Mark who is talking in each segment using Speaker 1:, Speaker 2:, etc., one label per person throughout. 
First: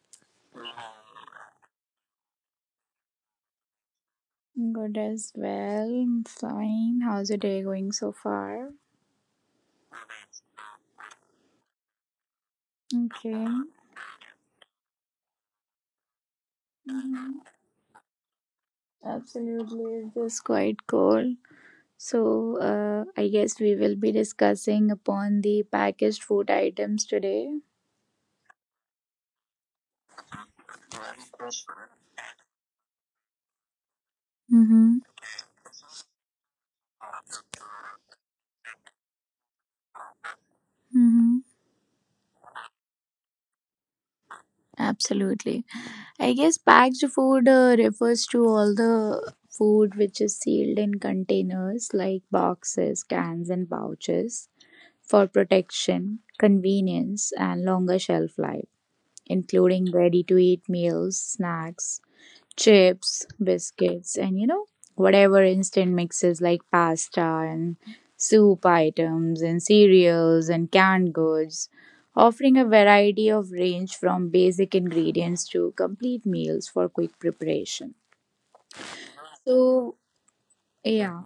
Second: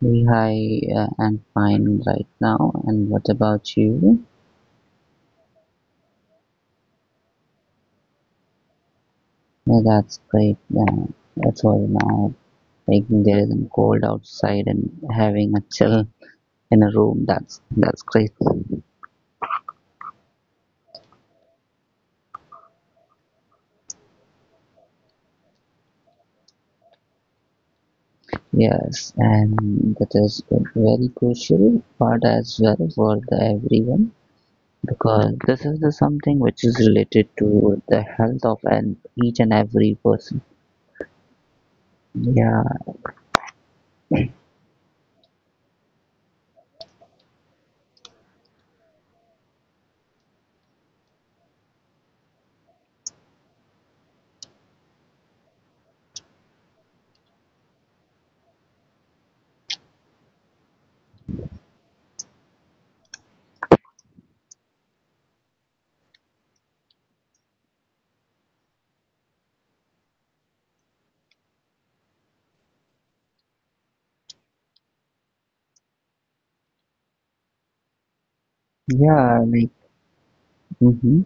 Speaker 1: Hey, hi. I'm fine right now. And what about you?
Speaker 2: Good as well. I'm fine. How's the day going so far?
Speaker 1: Yeah, that's great. That's all now. Like there
Speaker 2: Okay.
Speaker 1: isn't cold outside and having a chill in a room.
Speaker 2: Mhm.
Speaker 1: That's great.
Speaker 2: Absolutely. It's just quite cool. So, I guess we will be discussing upon the packaged food items today.
Speaker 1: Yes, and that is a very crucial part as well for the everyone
Speaker 2: Mm-hmm.
Speaker 1: because this is the something which is related to the health of an each and every person.
Speaker 2: Mm-hmm.
Speaker 1: Yeah,
Speaker 2: Absolutely. I guess packaged food refers to all the food which is sealed in containers like boxes, cans, and pouches for protection, convenience, and longer shelf life, including ready to eat meals, snacks, chips, biscuits, and whatever instant mixes like pasta and soup items and cereals and canned goods, offering a variety of range from basic ingredients to complete meals for quick preparation.
Speaker 1: yeah, like.
Speaker 2: So, yeah.
Speaker 1: Mhm.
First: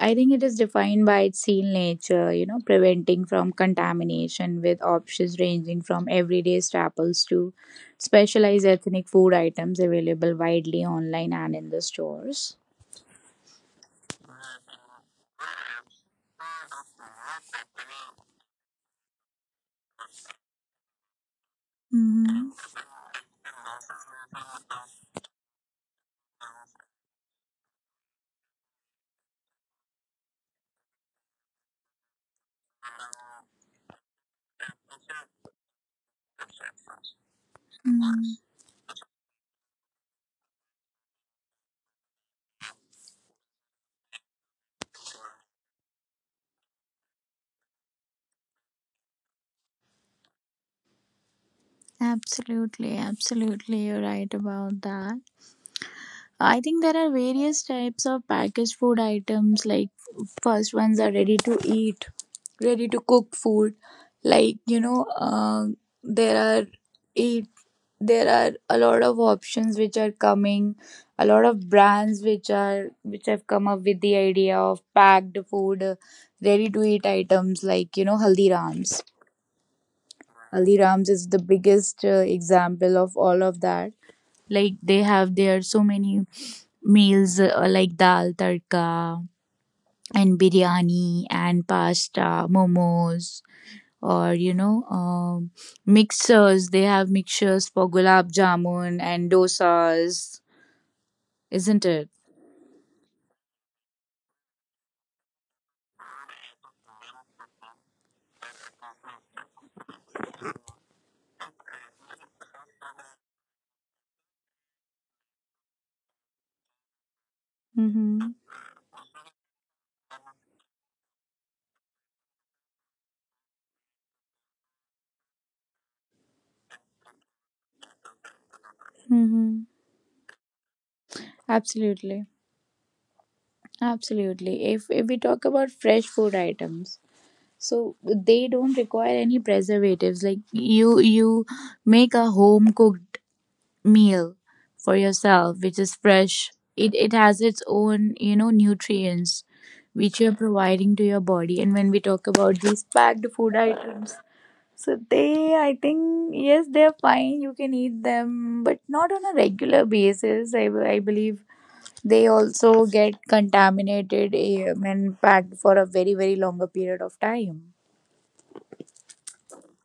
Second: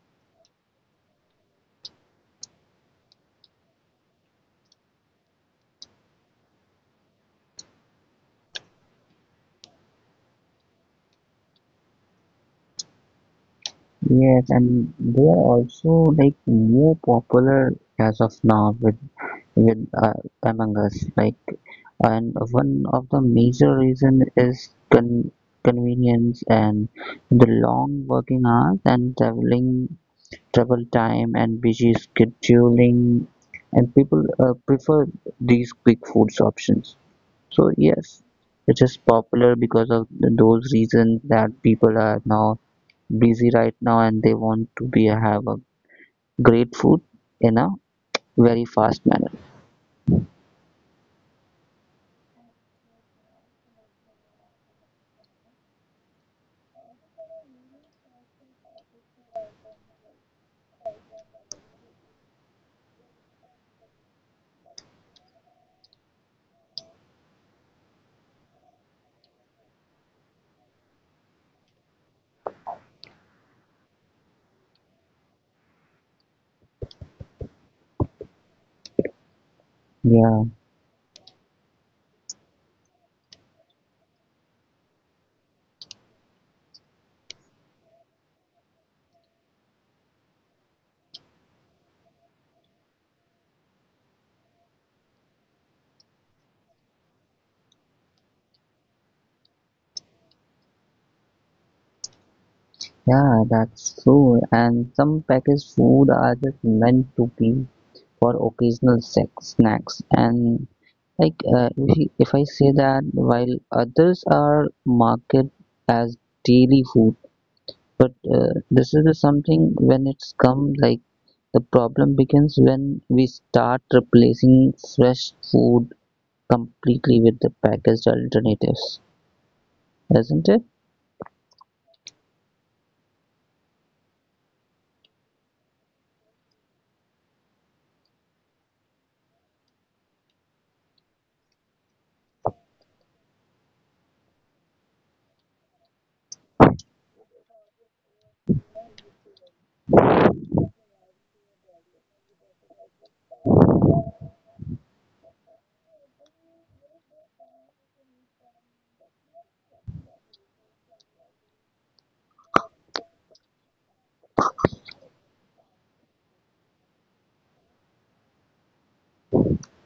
Speaker 2: I think it is defined by its seal nature, you know, preventing from contamination with options ranging from everyday staples to specialized ethnic food items available widely online and in the stores.
Speaker 1: Yes, and they are also like more popular as of now with with uh, among us. Like, and
Speaker 2: Mhm.
Speaker 1: one of the major reason is convenience and the long working hours and traveling travel time and busy scheduling, and people prefer these quick foods options. So yes,
Speaker 2: Mhm.
Speaker 1: it is popular because of those reasons that people are now busy right now and they want to be have a great food in a very fast manner.
Speaker 2: Absolutely, absolutely, you're right about that. I think there are various types of packaged food items. Like first ones are ready to eat, ready to cook food like there are eight there are a lot of options which are coming a lot of brands which are which have come up with the idea of packed food ready to eat items like haldirams
Speaker 1: Yeah,
Speaker 2: haldirams is the biggest example of all of that like they have there so many meals like dal tadka and biryani and pasta momos or mixers they have mixtures for gulab jamun and dosas isn't it?
Speaker 1: yeah, that's true. And some packaged food are just meant to be for occasional sex, snacks. And like, if, if I say that, while others are marketed as daily food, but
Speaker 2: Mm-hmm.
Speaker 1: this is the something when it's come, like the problem begins when we start replacing fresh food completely with the packaged alternatives,
Speaker 2: Mm-hmm.
Speaker 1: isn't it?
Speaker 2: Absolutely. Absolutely. If we talk about fresh food items, so they don't require any preservatives. Like you make a home cooked meal for yourself, which is fresh. It has its own, you know, nutrients which you're providing to your body. And when we talk about these packed food items, so they, I think, yes, they're fine. You can eat them, but not on a regular basis. I believe they also get contaminated and packed for a very, very longer period of time.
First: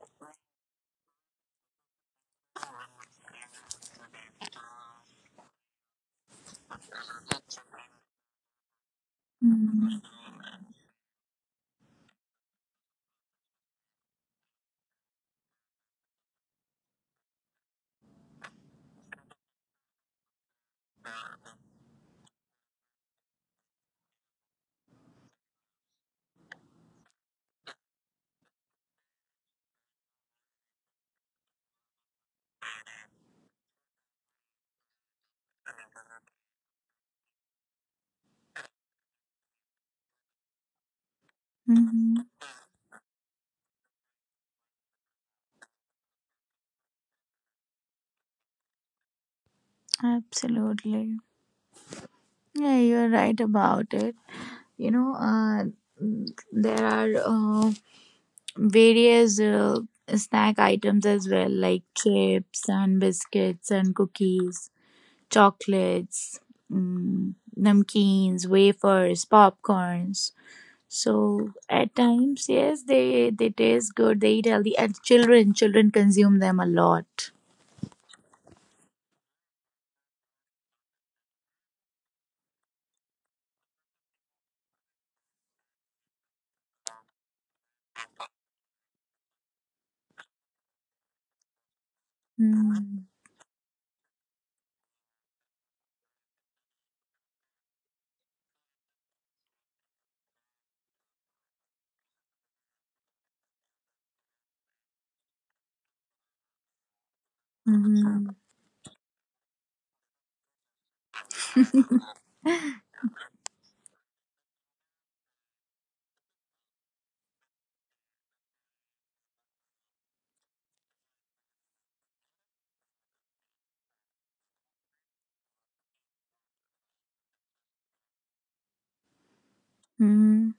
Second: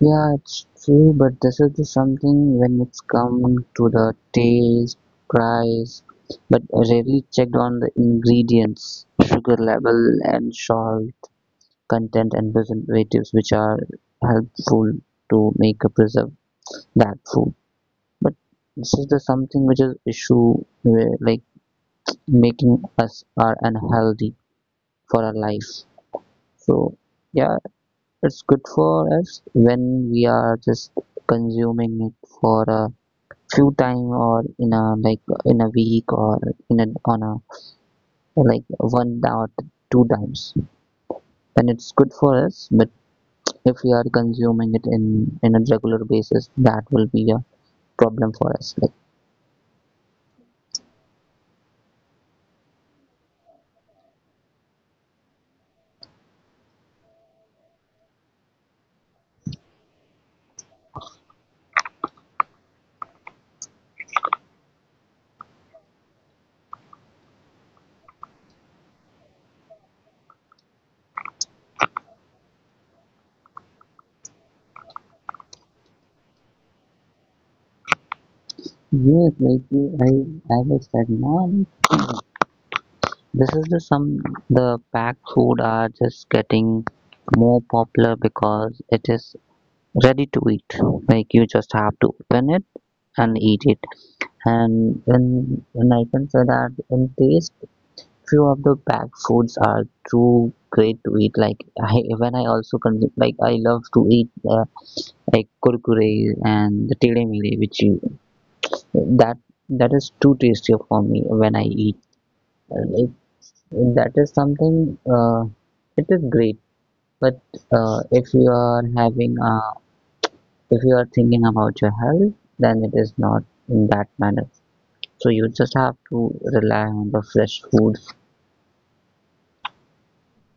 Speaker 1: Yeah, it's true, but this is the something when it's come to the taste, price, but rarely checked on the ingredients, sugar
Speaker 2: Mm-hmm.
Speaker 1: level, and salt content and preservatives, which are helpful to make a preserve that food. But this is the something which is issue where, like making us are unhealthy for our life. So yeah, it's good for us when we are just consuming it for a few time or in a like in a week or in a on a like one or two times. Then it's good for us, but if we are consuming it in a regular basis, that will be a problem for us. Like
Speaker 2: Absolutely. Yeah, you're right about it. You know, uh, there are various snack items as well, like chips and biscuits and cookies, chocolates, namkeens, wafers, popcorns. So at times, yes, they taste good. They eat healthy, and children consume them a lot.
Speaker 1: yes, like I was said, mom, this is the some the packed food are just getting more popular because it is ready to eat. Like you just have to open it
Speaker 2: Mm,
Speaker 1: and eat it. And when I can say that in taste, few of the packed foods are too great to eat. Like I, when I also consume, like I love to eat like kurkure and the tele mere, which you
Speaker 2: mhm,
Speaker 1: that that is too tasty for me when I eat. It, that is something. Uh, it is great, but if you are having a if you are thinking about your health, then it is not in that manner. So you just have to rely on the fresh food.
Speaker 2: mhm.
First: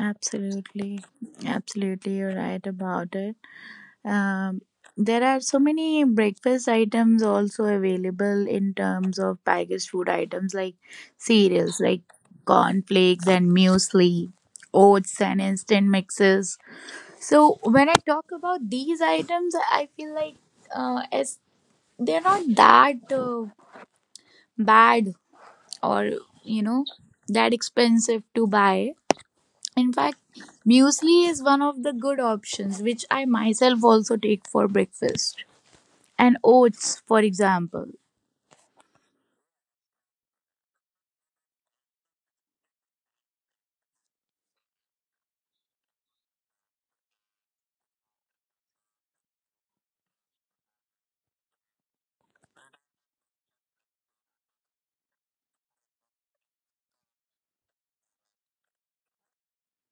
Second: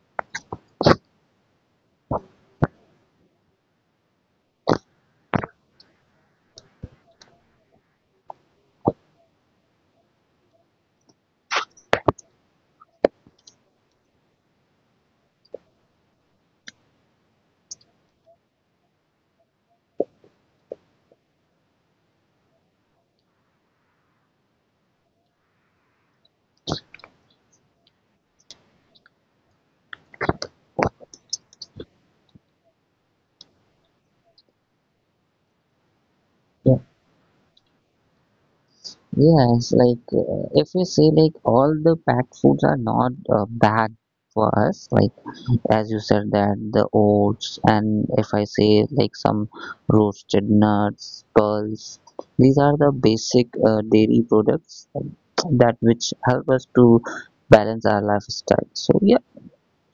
Speaker 2: Absolutely, absolutely, you're right about it. Um, there are so many breakfast items also available in terms of packaged food items like cereals, like cornflakes and muesli, oats and instant mixes. So when I talk about these items, I feel like as they're not that bad or you know that expensive to buy. In fact, muesli is one of the good options which I myself also take for breakfast, and
Speaker 1: Yeah.
Speaker 2: oats for example.
Speaker 1: Yes, like if we say like all the packed foods are not bad for us, like as you said that the oats and if I say like some roasted nuts, pearls, these are the basic dairy products that which help us to balance our lifestyle. So yeah.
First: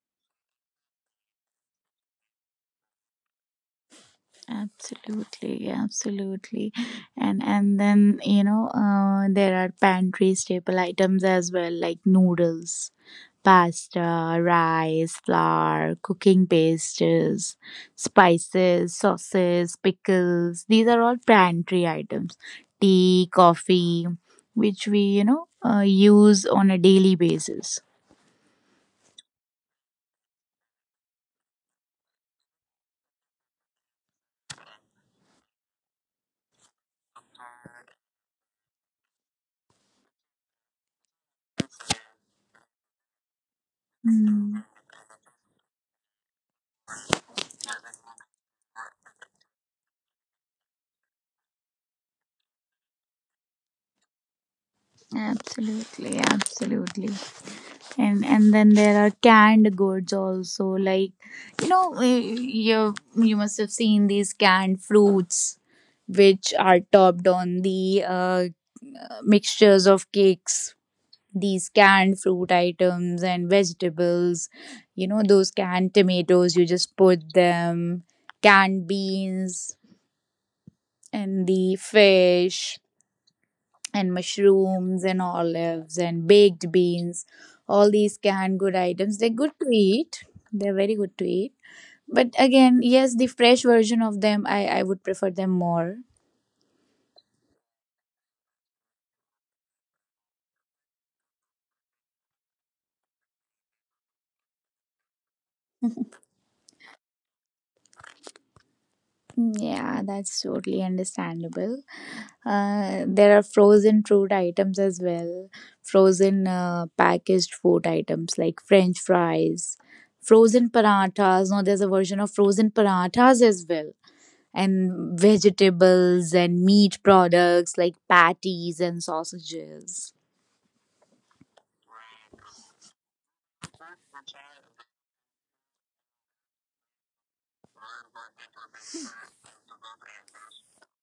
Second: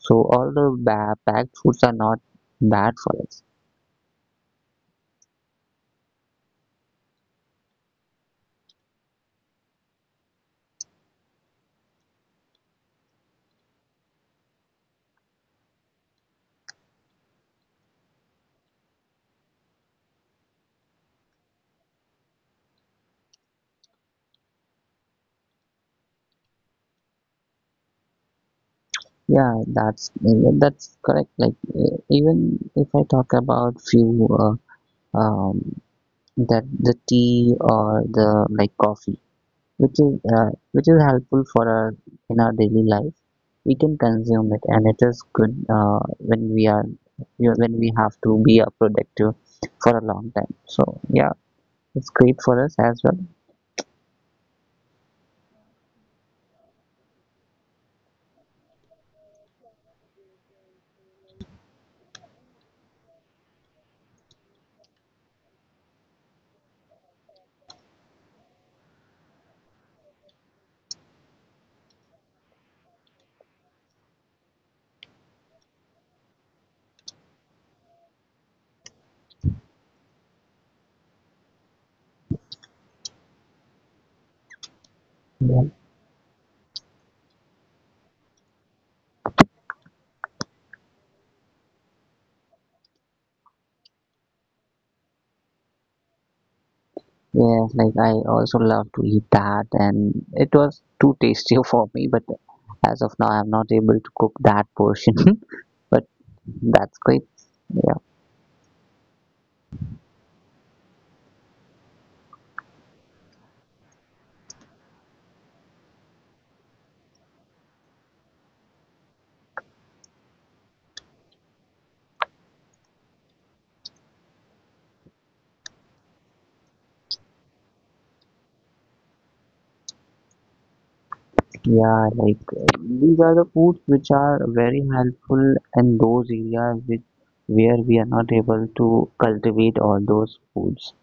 Speaker 1: So all the packed foods are not bad for us.
Speaker 2: Absolutely, absolutely. And then there are pantry staple items as well like noodles, pasta, rice, flour, cooking pastes, spices, sauces, pickles. These are all pantry items, tea, coffee, which we use on a daily basis.
Speaker 1: Yeah, that's correct. Like even if I talk about few um, that the tea or the like coffee, which is helpful for our in our daily life, we can consume
Speaker 2: Mm,
Speaker 1: it, and it is good when we are when we have to be productive for a long time. So yeah, it's great for us as well.
Speaker 2: absolutely, absolutely. And then there are canned goods also like you must have seen these canned fruits which are topped on the mixtures of cakes, these canned fruit items and vegetables, you know those canned tomatoes you just put them, canned beans and the fish and mushrooms and
Speaker 1: Yeah.
Speaker 2: olives and baked beans. All these canned good items, they're good to eat, they're very good to eat, but again yes the fresh version of them I would prefer them more.
Speaker 1: Yes, like I also love to eat that, and it was too tasty for me. But as of now, I'm not able to cook that portion. But that's great. Yeah,
Speaker 2: Yeah, that's totally understandable. There are frozen fruit items as well, frozen packaged food items like french fries, frozen parathas. No, there's a version of frozen parathas as well, and vegetables and meat products like patties and sausages.
Speaker 1: yeah. Like these are the foods which are very helpful in those areas which where we are not able to cultivate all those foods.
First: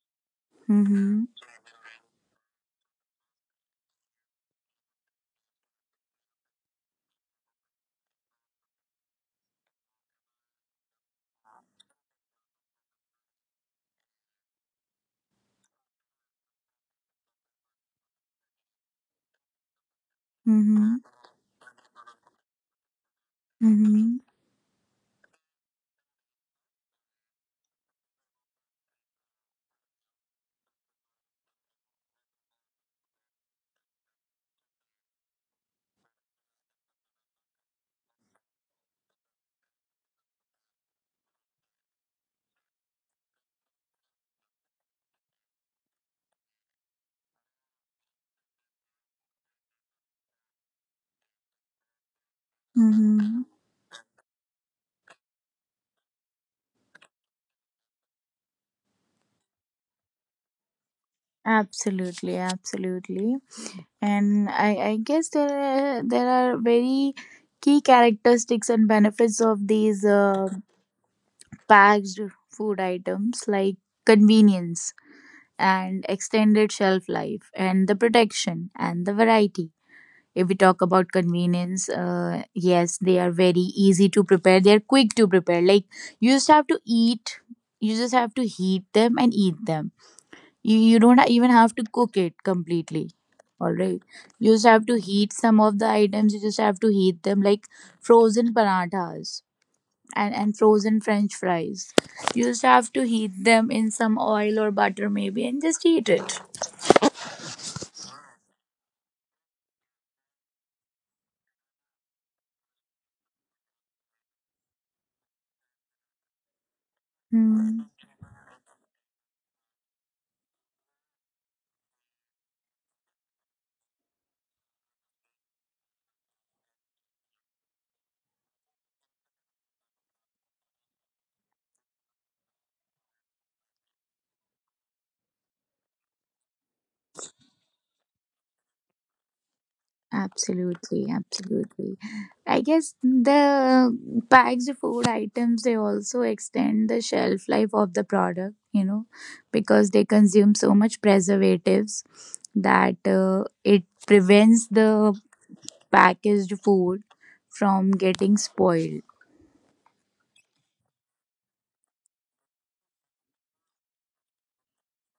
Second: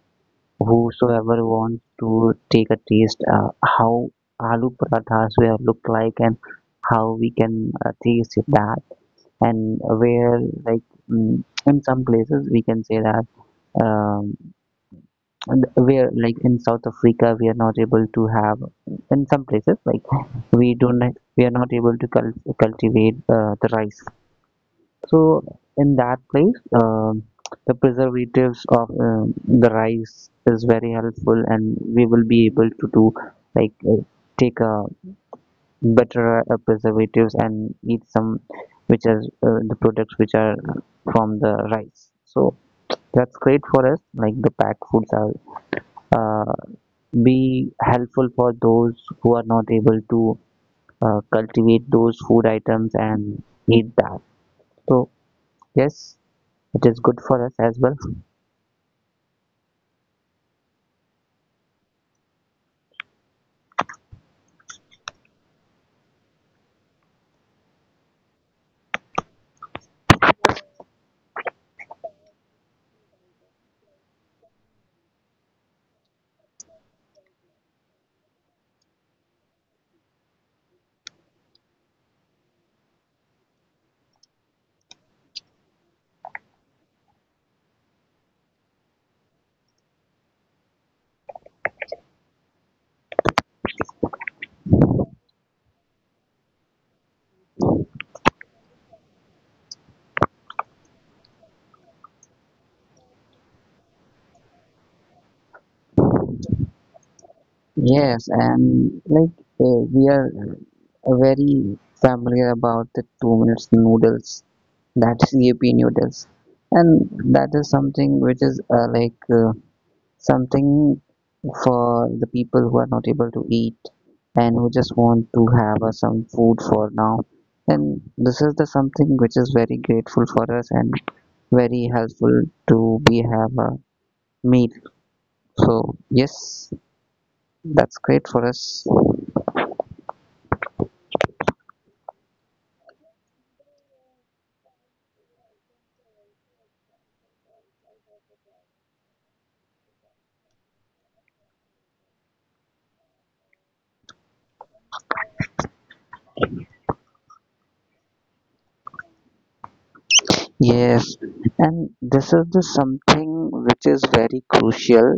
Speaker 2: Mm-hmm.
Speaker 1: Whosoever wants to take a taste, how aloo parathas will look like and how we can taste that and where like in some places we can say that um, and where like in South Africa we are not able to have in some places like we
Speaker 2: Mm-hmm.
Speaker 1: don't we are not able to cultivate the rice.
Speaker 2: Mm-hmm.
Speaker 1: So in that place, the preservatives of the rice is very helpful, and we will be able to do like take a better preservatives and eat some which are the products which are from the rice. So that's great for us like the packed foods are uh, be helpful for those who are not able to cultivate those food items and
Speaker 2: Mm-hmm.
Speaker 1: eat that. So yes, it is good for us as well.
Speaker 2: Absolutely, absolutely. And I guess there are very key characteristics and benefits of these packaged food items like convenience and extended shelf life and the protection and the variety. If we talk about convenience, yes, they are very easy to prepare. They are quick to prepare. Like you just have to eat, you just have to heat them and eat them. You don't even have to cook it completely. All right, you just have to heat some of the items. You just have to heat them like frozen parathas and frozen French fries. You just have to heat them in some oil or butter maybe and just eat it.
Speaker 1: Yes, and like we are very familiar about the 2 minute noodles, that's EAP noodles, and that is
Speaker 2: Hmm.
Speaker 1: something which is like something for the people who are not able to eat and who just want to have some food for now. And this is the something which is very grateful for us and very helpful to we have a meal. So yes, that's great for us.
Speaker 2: Absolutely, absolutely. I guess the packaged food items they also extend the shelf life of the product, you know, because they consume so much preservatives that it prevents the packaged food from getting spoiled.
Speaker 1: Yes, and this is the something which is very crucial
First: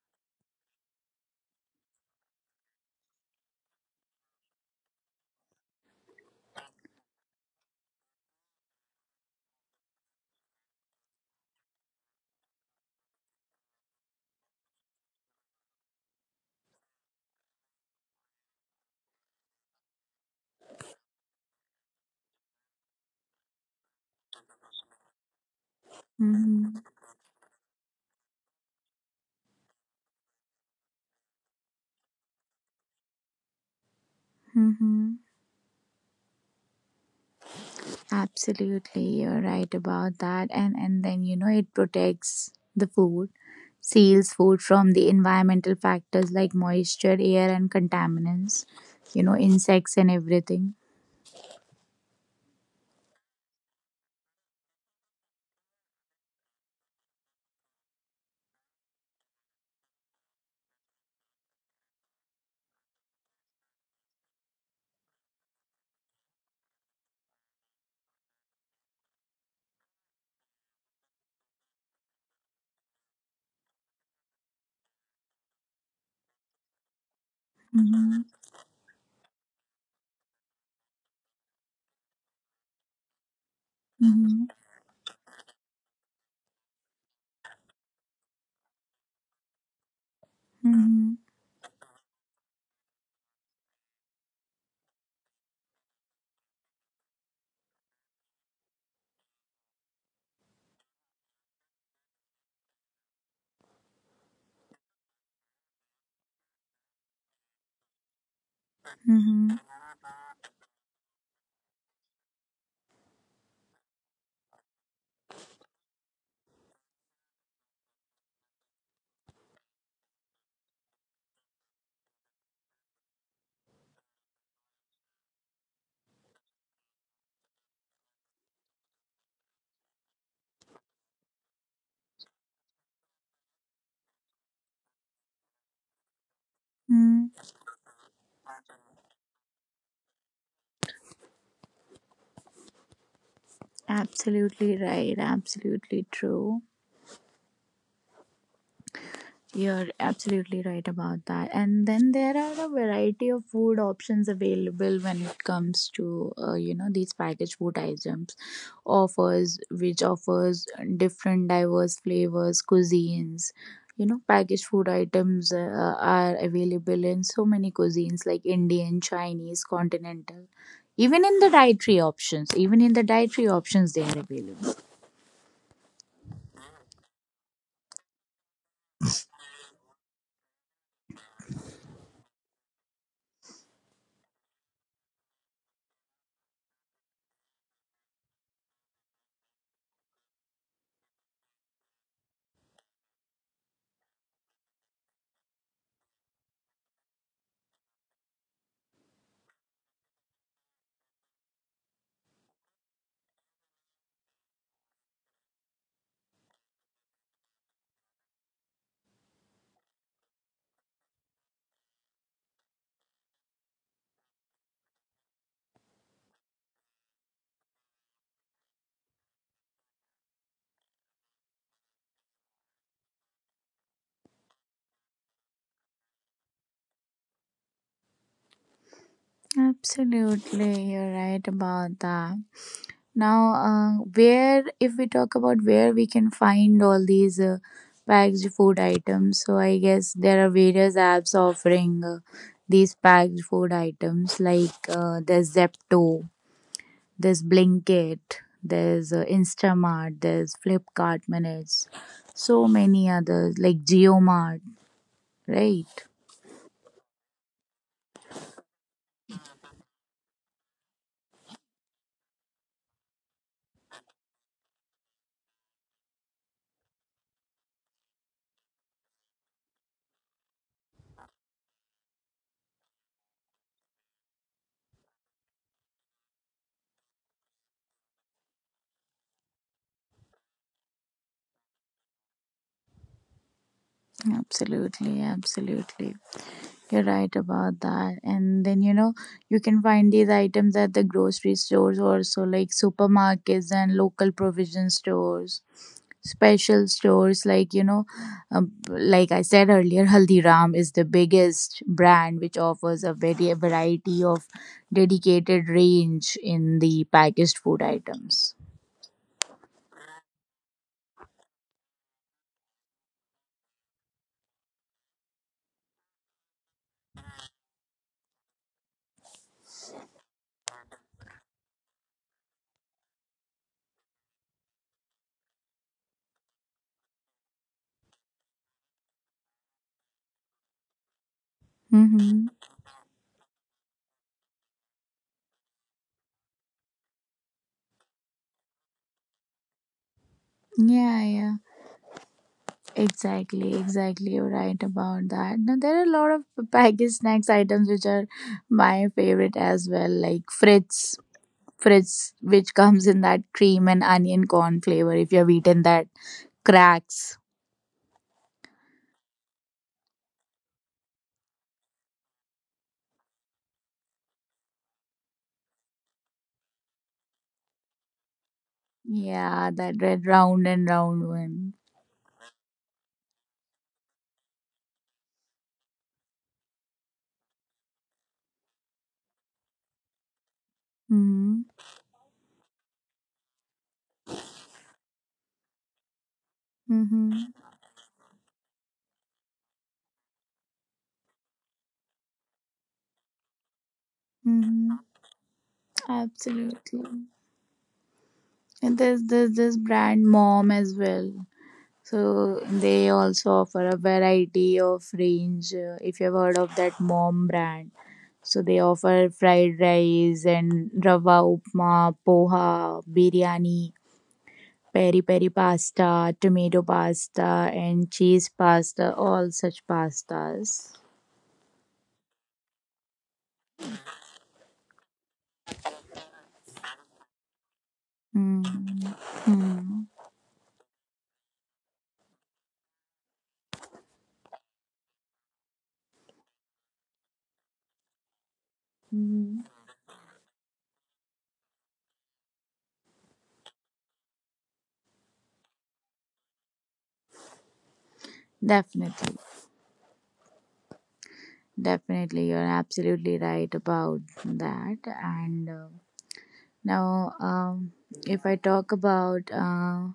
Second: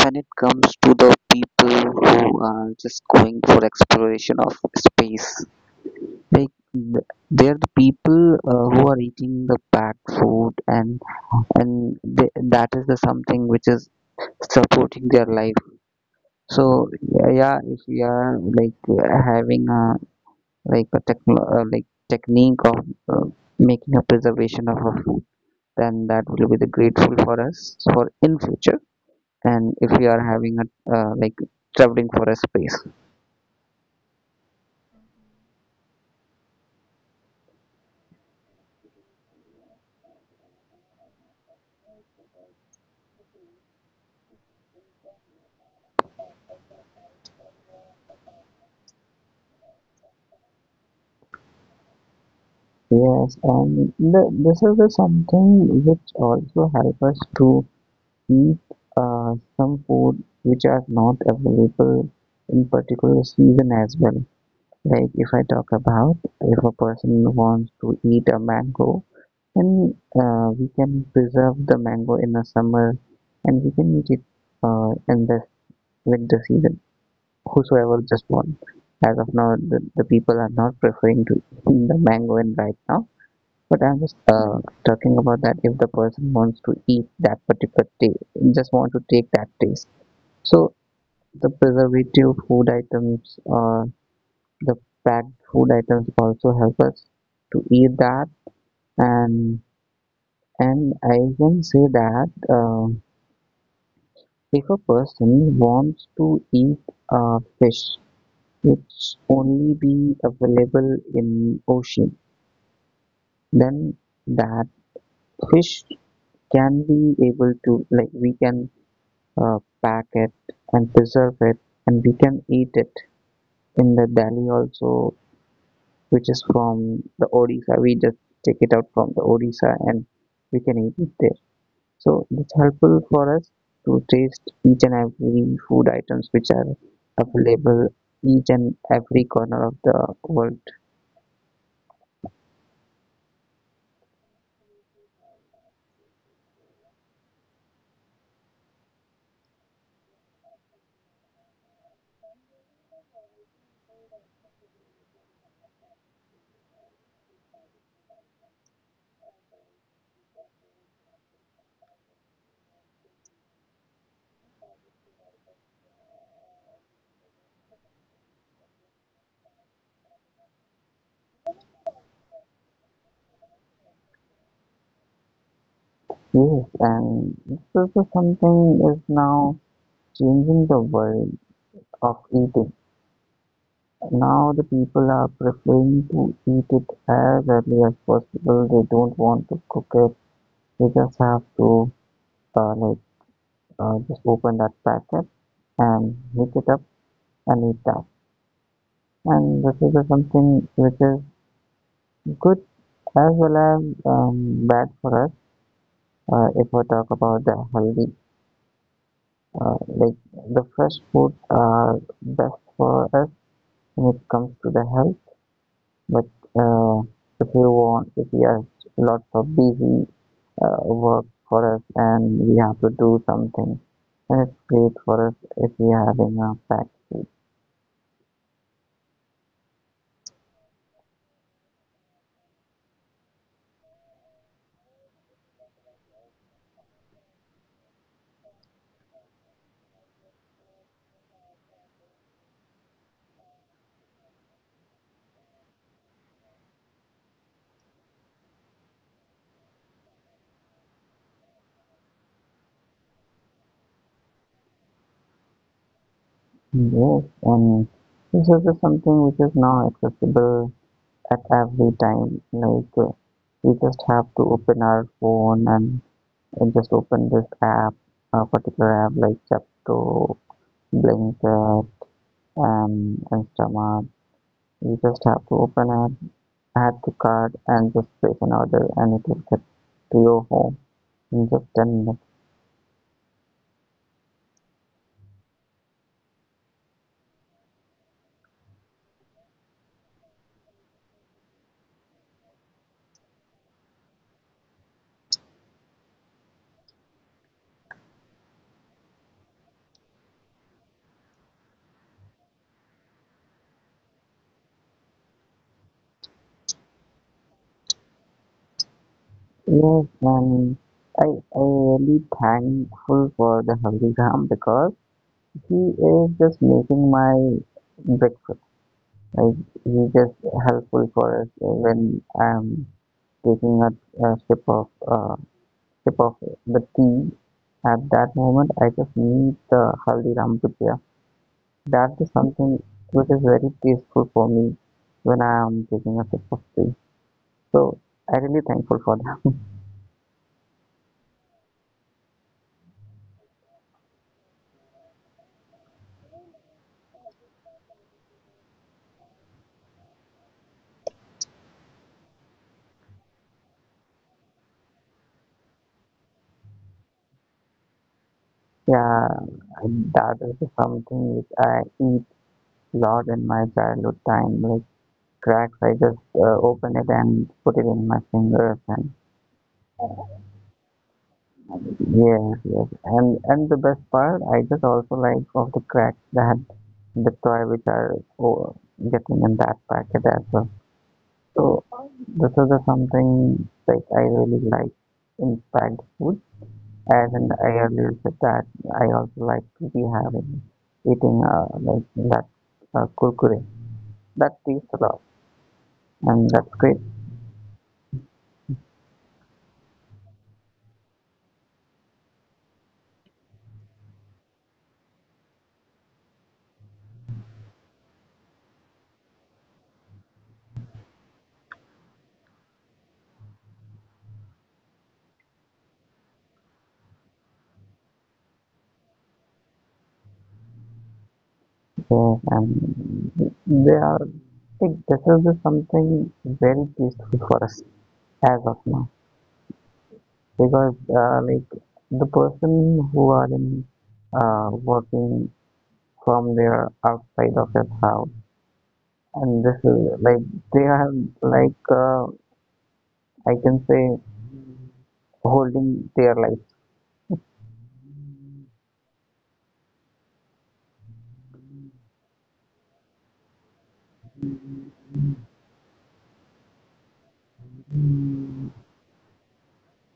Speaker 1: when it comes to the people who are just going for exploration of space. Like they're the people who are eating the packed food, and they, that is the something which is supporting their life. So yeah, yeah, if we are like having a like a techno like technique of uh, making a preservation of a food, then that will be the
Speaker 2: Mm-hmm.
Speaker 1: grateful for us for in future, and if we are having a like traveling for a space.
Speaker 2: Mm-hmm. Absolutely, you're right about that. And then you know it protects the food, seals food from the environmental factors like moisture, air, and contaminants. You know, insects and everything.
Speaker 1: Yes, and the, this is the something which also help us to eat some food which are not available in particular season as well. Like if I talk about if a person wants to eat a mango, then we can preserve the mango in the summer, and we can eat it in the winter season. Whosoever just
Speaker 2: Mhm,
Speaker 1: want. As of now, the people are not preferring to eat the mango in right now. But I'm just
Speaker 2: mhm,
Speaker 1: talking about that if the person wants to eat that particular taste, just want to take that taste. So
Speaker 2: mhm,
Speaker 1: the preservative food items or the packed food items also help us to eat that. And and I can say that if a person wants to eat fish it's
Speaker 2: mhm,
Speaker 1: only be available in ocean, then that fish can be able to like we can uh, pack it and preserve it and we can eat it in the Delhi also which is from the Odisha we just take it out from the Odisha and we can eat it there. So it's helpful for us to taste each and every food items which are
Speaker 2: mhm.
Speaker 1: available each and every corner of the world.
Speaker 2: Absolutely right. Absolutely true. You're absolutely right about that. And then there are a variety of food options available when it comes to these packaged food items offers which offers different diverse flavors, cuisines. You know, packaged food items are available in so many cuisines like Indian, Chinese, continental. Even in the dietary options, even in the dietary options, they are available.
Speaker 1: Yes, and this is something is now changing the world of eating. Now the people are preferring to eat it as early as possible. They don't want to cook it. They just have to like just open that packet and heat it up and eat that. And this is something which is good as well as bad for us. If we talk about the healthy, like the fresh food are best for us when it comes to the health. But uh, if you want, if you have lots of busy work for us and we have to do something, then it's great for us if we are having a packed food.
Speaker 2: Absolutely, you're right about that. Now, where if we talk about where we can find all these packaged food items, so I guess there are various apps offering these packaged food items like there's Zepto, there's Blinkit, there's Instamart, there's Flipkart Minutes, so many others like GeoMart, right?
Speaker 1: Yes, and this is something which is now accessible at every time. Like we just have to open our phone and just open this app, a particular app like Chapto, Blinker, and Stomach. You just have to open an add to cart and just place an order and it will get to your home in just 10 minutes.
Speaker 2: Absolutely, absolutely. You're right about that. And then, you know, you can find these items at the grocery stores also, like supermarkets and local provision stores, special stores. Like, you know, like I said earlier, Haldiram is the biggest brand which offers a very variety of dedicated range in the packaged food items.
Speaker 1: Yes, and I, I really thankful for the Haldigram because he is just making my breakfast. Like he just helpful for us when I'm taking a sip of the tea. At that moment, I just need the Haldiram to pair. That is
Speaker 2: Mm-hmm.
Speaker 1: something which is very peaceful for me when I am taking a sip of tea. So I really thankful for that.
Speaker 2: Yeah, yeah. Exactly, exactly. You're right about that. Now, there are a lot of packaged snacks items which are my favorite as well, like Fritz, Fritz, which comes in that cream and onion corn flavor. If you have eaten that, cracks.
Speaker 1: Yeah, that is something which I eat a lot in my childhood time. Like cracks, I just open it and put it in my fingers. And
Speaker 2: Yeah, that red round and round one.
Speaker 1: yes, yes. And the best part, I just also like of the cracks that the toy which are oh, getting in that packet as well.
Speaker 2: Mm-hmm.
Speaker 1: So this is the something like I really like in packed food, as in I
Speaker 2: Mm-hmm.
Speaker 1: earlier said that I also like to be having eating like that kurkure. That tastes a
Speaker 2: Mm-hmm.
Speaker 1: lot, and that's great.
Speaker 2: Absolutely. And there's this brand Mom as well. So they also offer a variety of range. If you've heard of that mom brand, so they offer fried rice and rava upma, poha, biryani, peri peri pasta, tomato pasta, and cheese pasta. All such pastas.
Speaker 1: Yes, and they are like this is the something very peaceful for us as
Speaker 2: Mm.
Speaker 1: of now
Speaker 2: Mm.
Speaker 1: because like the person who are in working from their outside of their house
Speaker 2: Mm.
Speaker 1: and this is like they are like I can say holding their life.
Speaker 2: Definitely, definitely, you're absolutely right about that, and. Now, if I talk about,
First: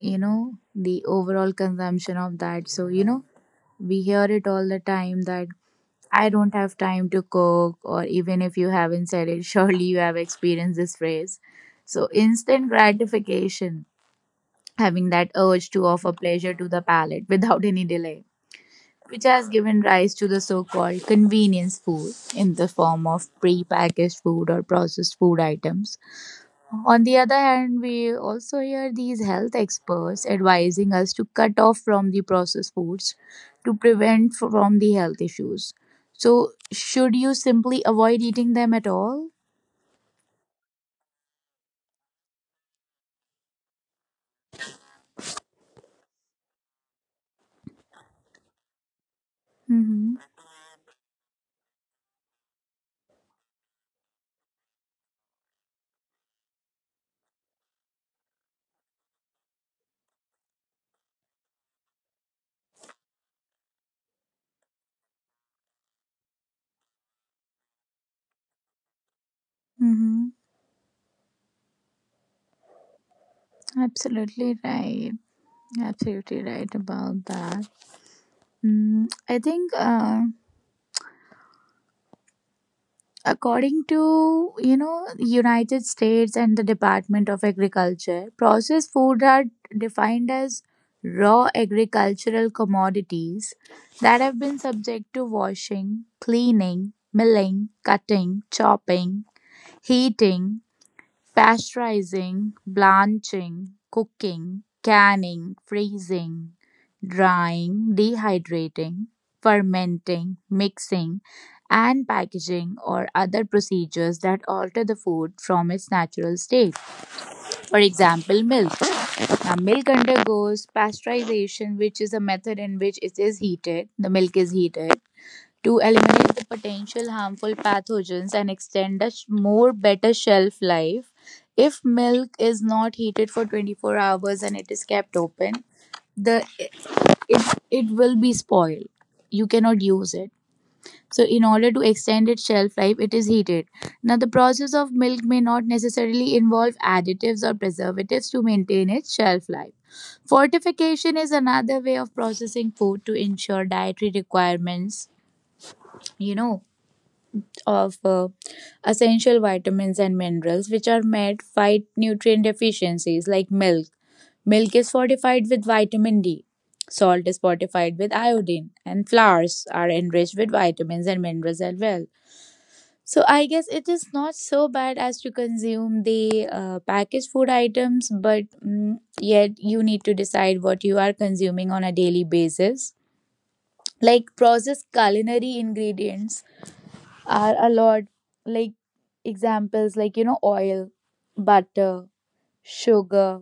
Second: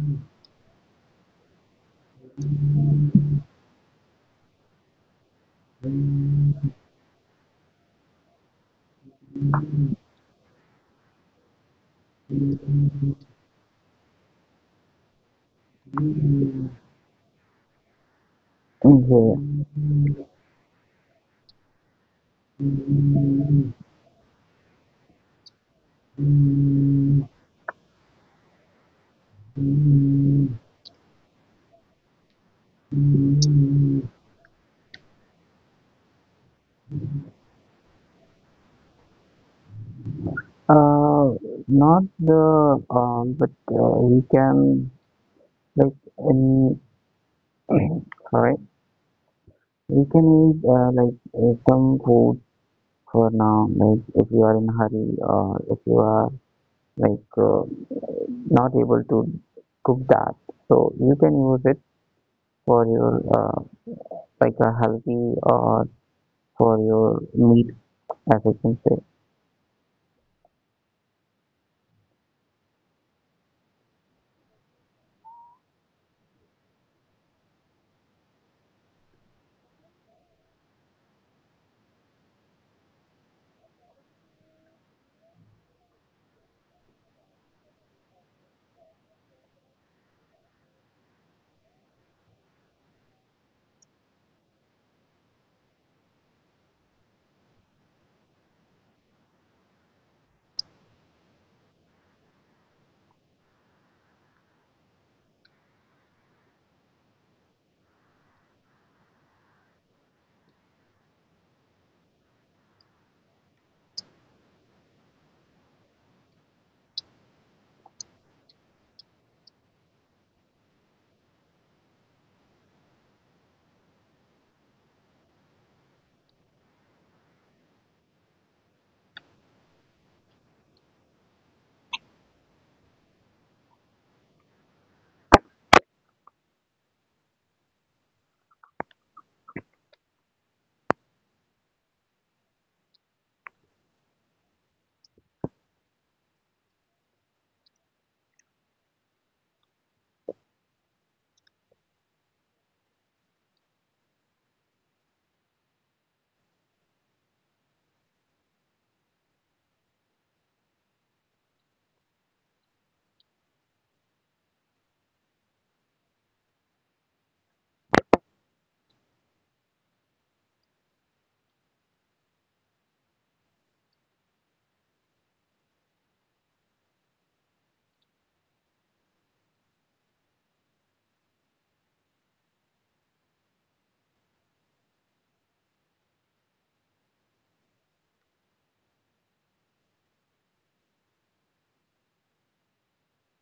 Speaker 2: you know, the overall consumption of that, so, you know, we hear it all the time that I don't have time to cook, or even if you haven't said it, surely you have experienced this phrase. So, instant gratification, having that urge to offer pleasure to the palate without any delay, which has
Speaker 1: Yeah.
Speaker 2: given rise to the so called convenience food in the form of pre packaged food or processed food items. On the other hand, we also hear these health experts advising us to cut off from the processed foods to prevent from the health issues. So, should you simply avoid eating them at all?
Speaker 1: Uh, not the but we can like in sorry we
Speaker 2: Mm-hmm.
Speaker 1: can eat like some food for now. Like if you are in a hurry or if you are like not able to cook that, so you can use it for your like a healthy or for your meat, as I can say.
Speaker 2: Mm-hmm. Absolutely right. Absolutely right about that. I think. According to, you know, United States and the Department of Agriculture, processed food are defined as raw agricultural commodities that have been subject to washing, cleaning, milling, cutting, chopping, heating, pasteurizing, blanching, cooking, canning, freezing, drying, dehydrating, fermenting, mixing, and packaging or other procedures that alter the food from its natural state. For example, milk. Now, milk undergoes pasteurization, which is a method in which it is heated. The milk is heated to eliminate the potential harmful pathogens and extend a more better shelf life. If milk is not heated for 24 hours and it is kept open, the it it will be spoiled. You cannot use it. So in order to extend its shelf life, it is heated. Now the process of milk may not necessarily involve additives or preservatives to maintain its shelf life. Fortification is another way of processing food to ensure dietary requirements, you know, of essential vitamins and minerals which are made fight nutrient deficiencies like milk. Milk is fortified with vitamin D, salt is fortified with iodine, and flowers are enriched with vitamins and minerals as well. So I guess it is not so bad as to consume the packaged food items, but yet you need to decide what you are consuming on a daily basis. Like processed culinary ingredients are a lot, like examples like you know oil, butter, sugar,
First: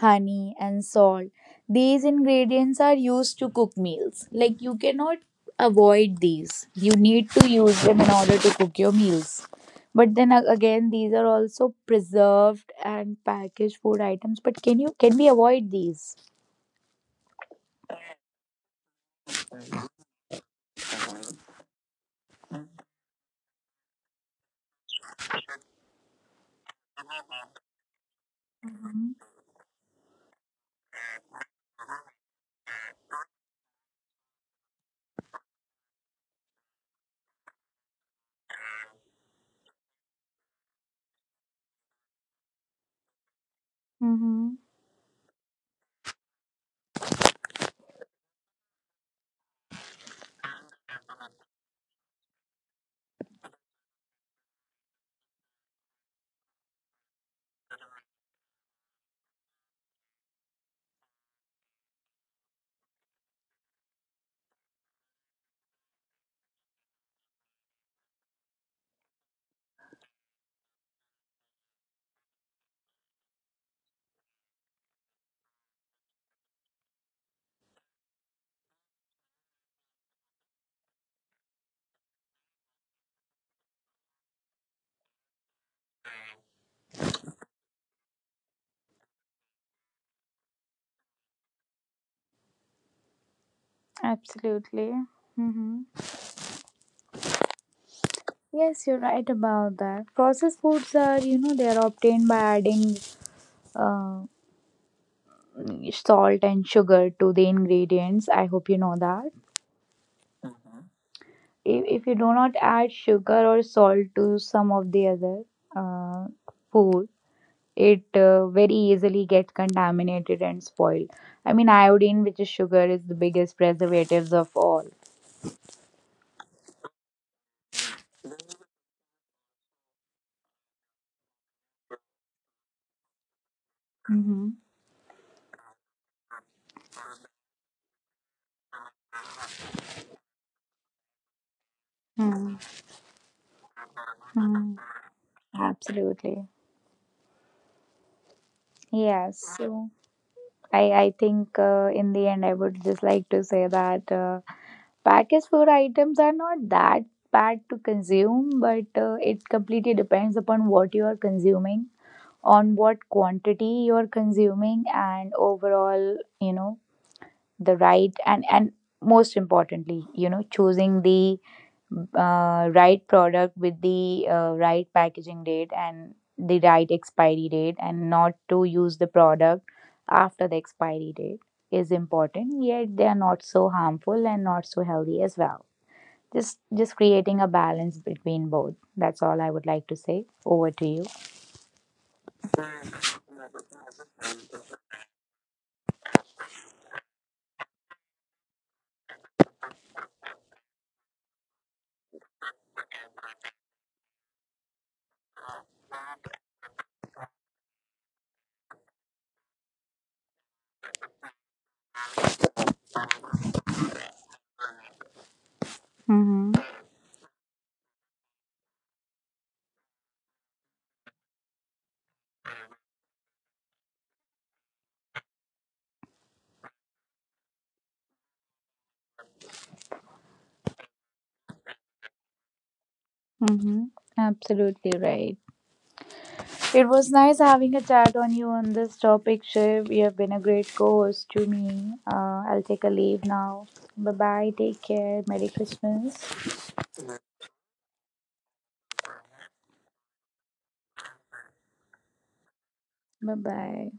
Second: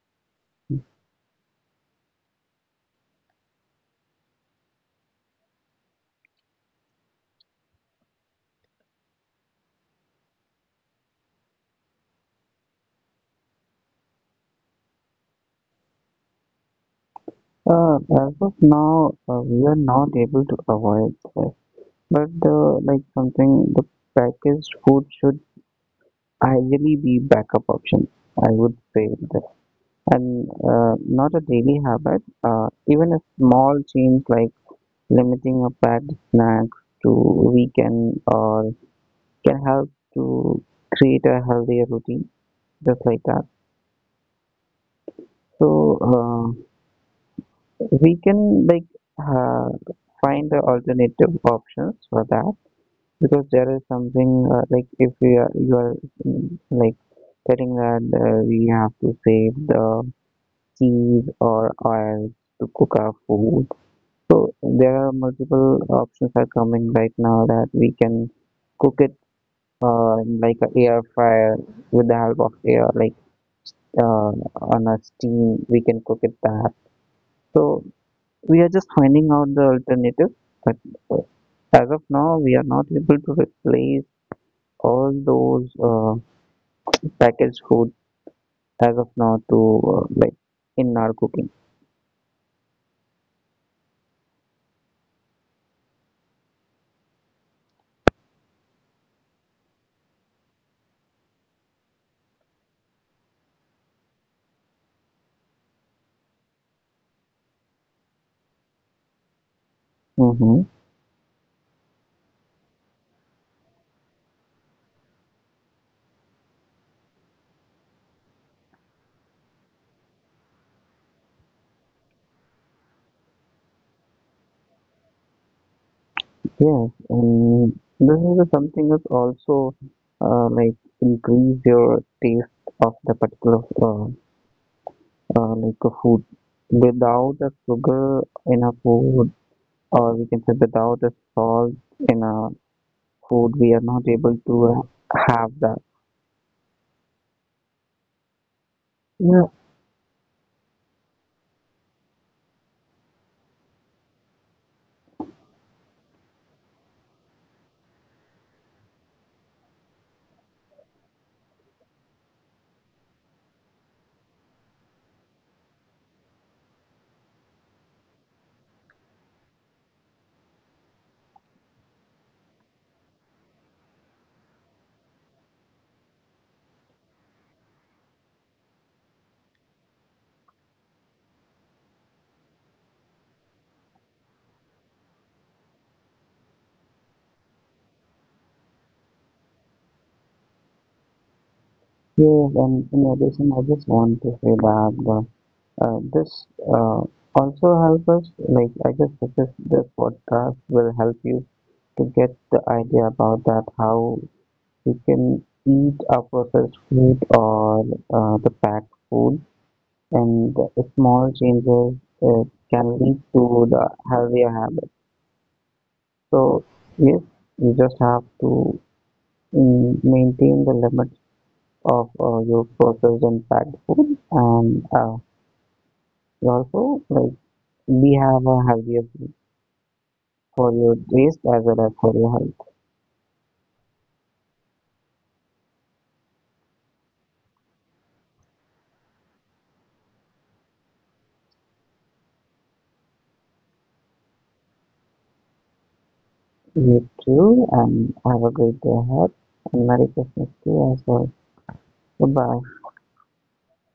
Speaker 2: honey and salt. These ingredients are used to cook meals. Like you cannot avoid these, you need to use them in order to cook your meals. But then again these are also preserved and packaged food items, but can you, can we avoid these?
Speaker 1: Uh, as of now, we are not able to avoid this, but like something, the packaged food should ideally be backup option. I would say
Speaker 2: Mm-hmm.
Speaker 1: that, and not a daily habit. Even a small change like limiting a packed snacks to weekend or can help to create a healthier routine, just like that.
Speaker 2: Mm-hmm.
Speaker 1: So. We can like uh, find the alternative options for that because there is something like if we are you are like telling that we have to save the cheese or oil to cook our food. So there are multiple options are coming right now that we can cook it in like a air fryer with the help of air like uh, on a steam we can cook it that. So we are just finding out the alternative, but uh, as of now we are not able to replace all those packaged food as of now to like in our cooking.
Speaker 2: Absolutely. Mm-hmm. Yes, you're right about that. Processed foods are, you know, they are obtained by adding uh, salt and sugar to the ingredients. I hope you know that.
Speaker 1: Mm-hmm.
Speaker 2: If you do not add sugar or salt to some of the other uh, food, it very easily gets contaminated and spoiled. I mean, iodine, which is sugar, is the biggest preservatives of all.
Speaker 1: Yes, and this is something that also like increase your taste of the particular
Speaker 2: Mm-hmm.
Speaker 1: like a food without the sugar in a food or we can say without the salt in a food we are not able to
Speaker 2: Mm-hmm.
Speaker 1: have that.
Speaker 2: Absolutely. Yes.
Speaker 1: Yeah.
Speaker 2: So, I think in the end, I would just like to say that packaged food items are not that bad to consume, but it completely depends upon what you are consuming, on what quantity you are consuming, and overall, you know, the right and most importantly, you know, choosing the right product with the right packaging date and the right expiry date and not to use the product after the expiry date is important. Yet they are not so harmful and not so healthy as well, just creating a balance between both. That's all I would like to say. Over to you.
Speaker 1: Yes, and in addition, I just want to say that the, this also help us. Like I just said, this podcast will help you to get the idea about that how you can eat a processed food or the packed food, and the small changes can lead to the healthier habits.
Speaker 2: Mm-hmm.
Speaker 1: So yes, you just have to maintain the limits of your processed and packed food and. And also, like we have a healthier for your waist as well as for your health.
Speaker 2: Mm-hmm. Absolutely right. It was nice having a chat on you on this topic, Shiv. You have been a great co-host to me. I'll take a leave now. Bye bye. Take care. Merry Christmas.
Speaker 1: You too, and have a great day ahead. And Merry Christmas to you as well. Goodbye.
Speaker 2: Bye bye.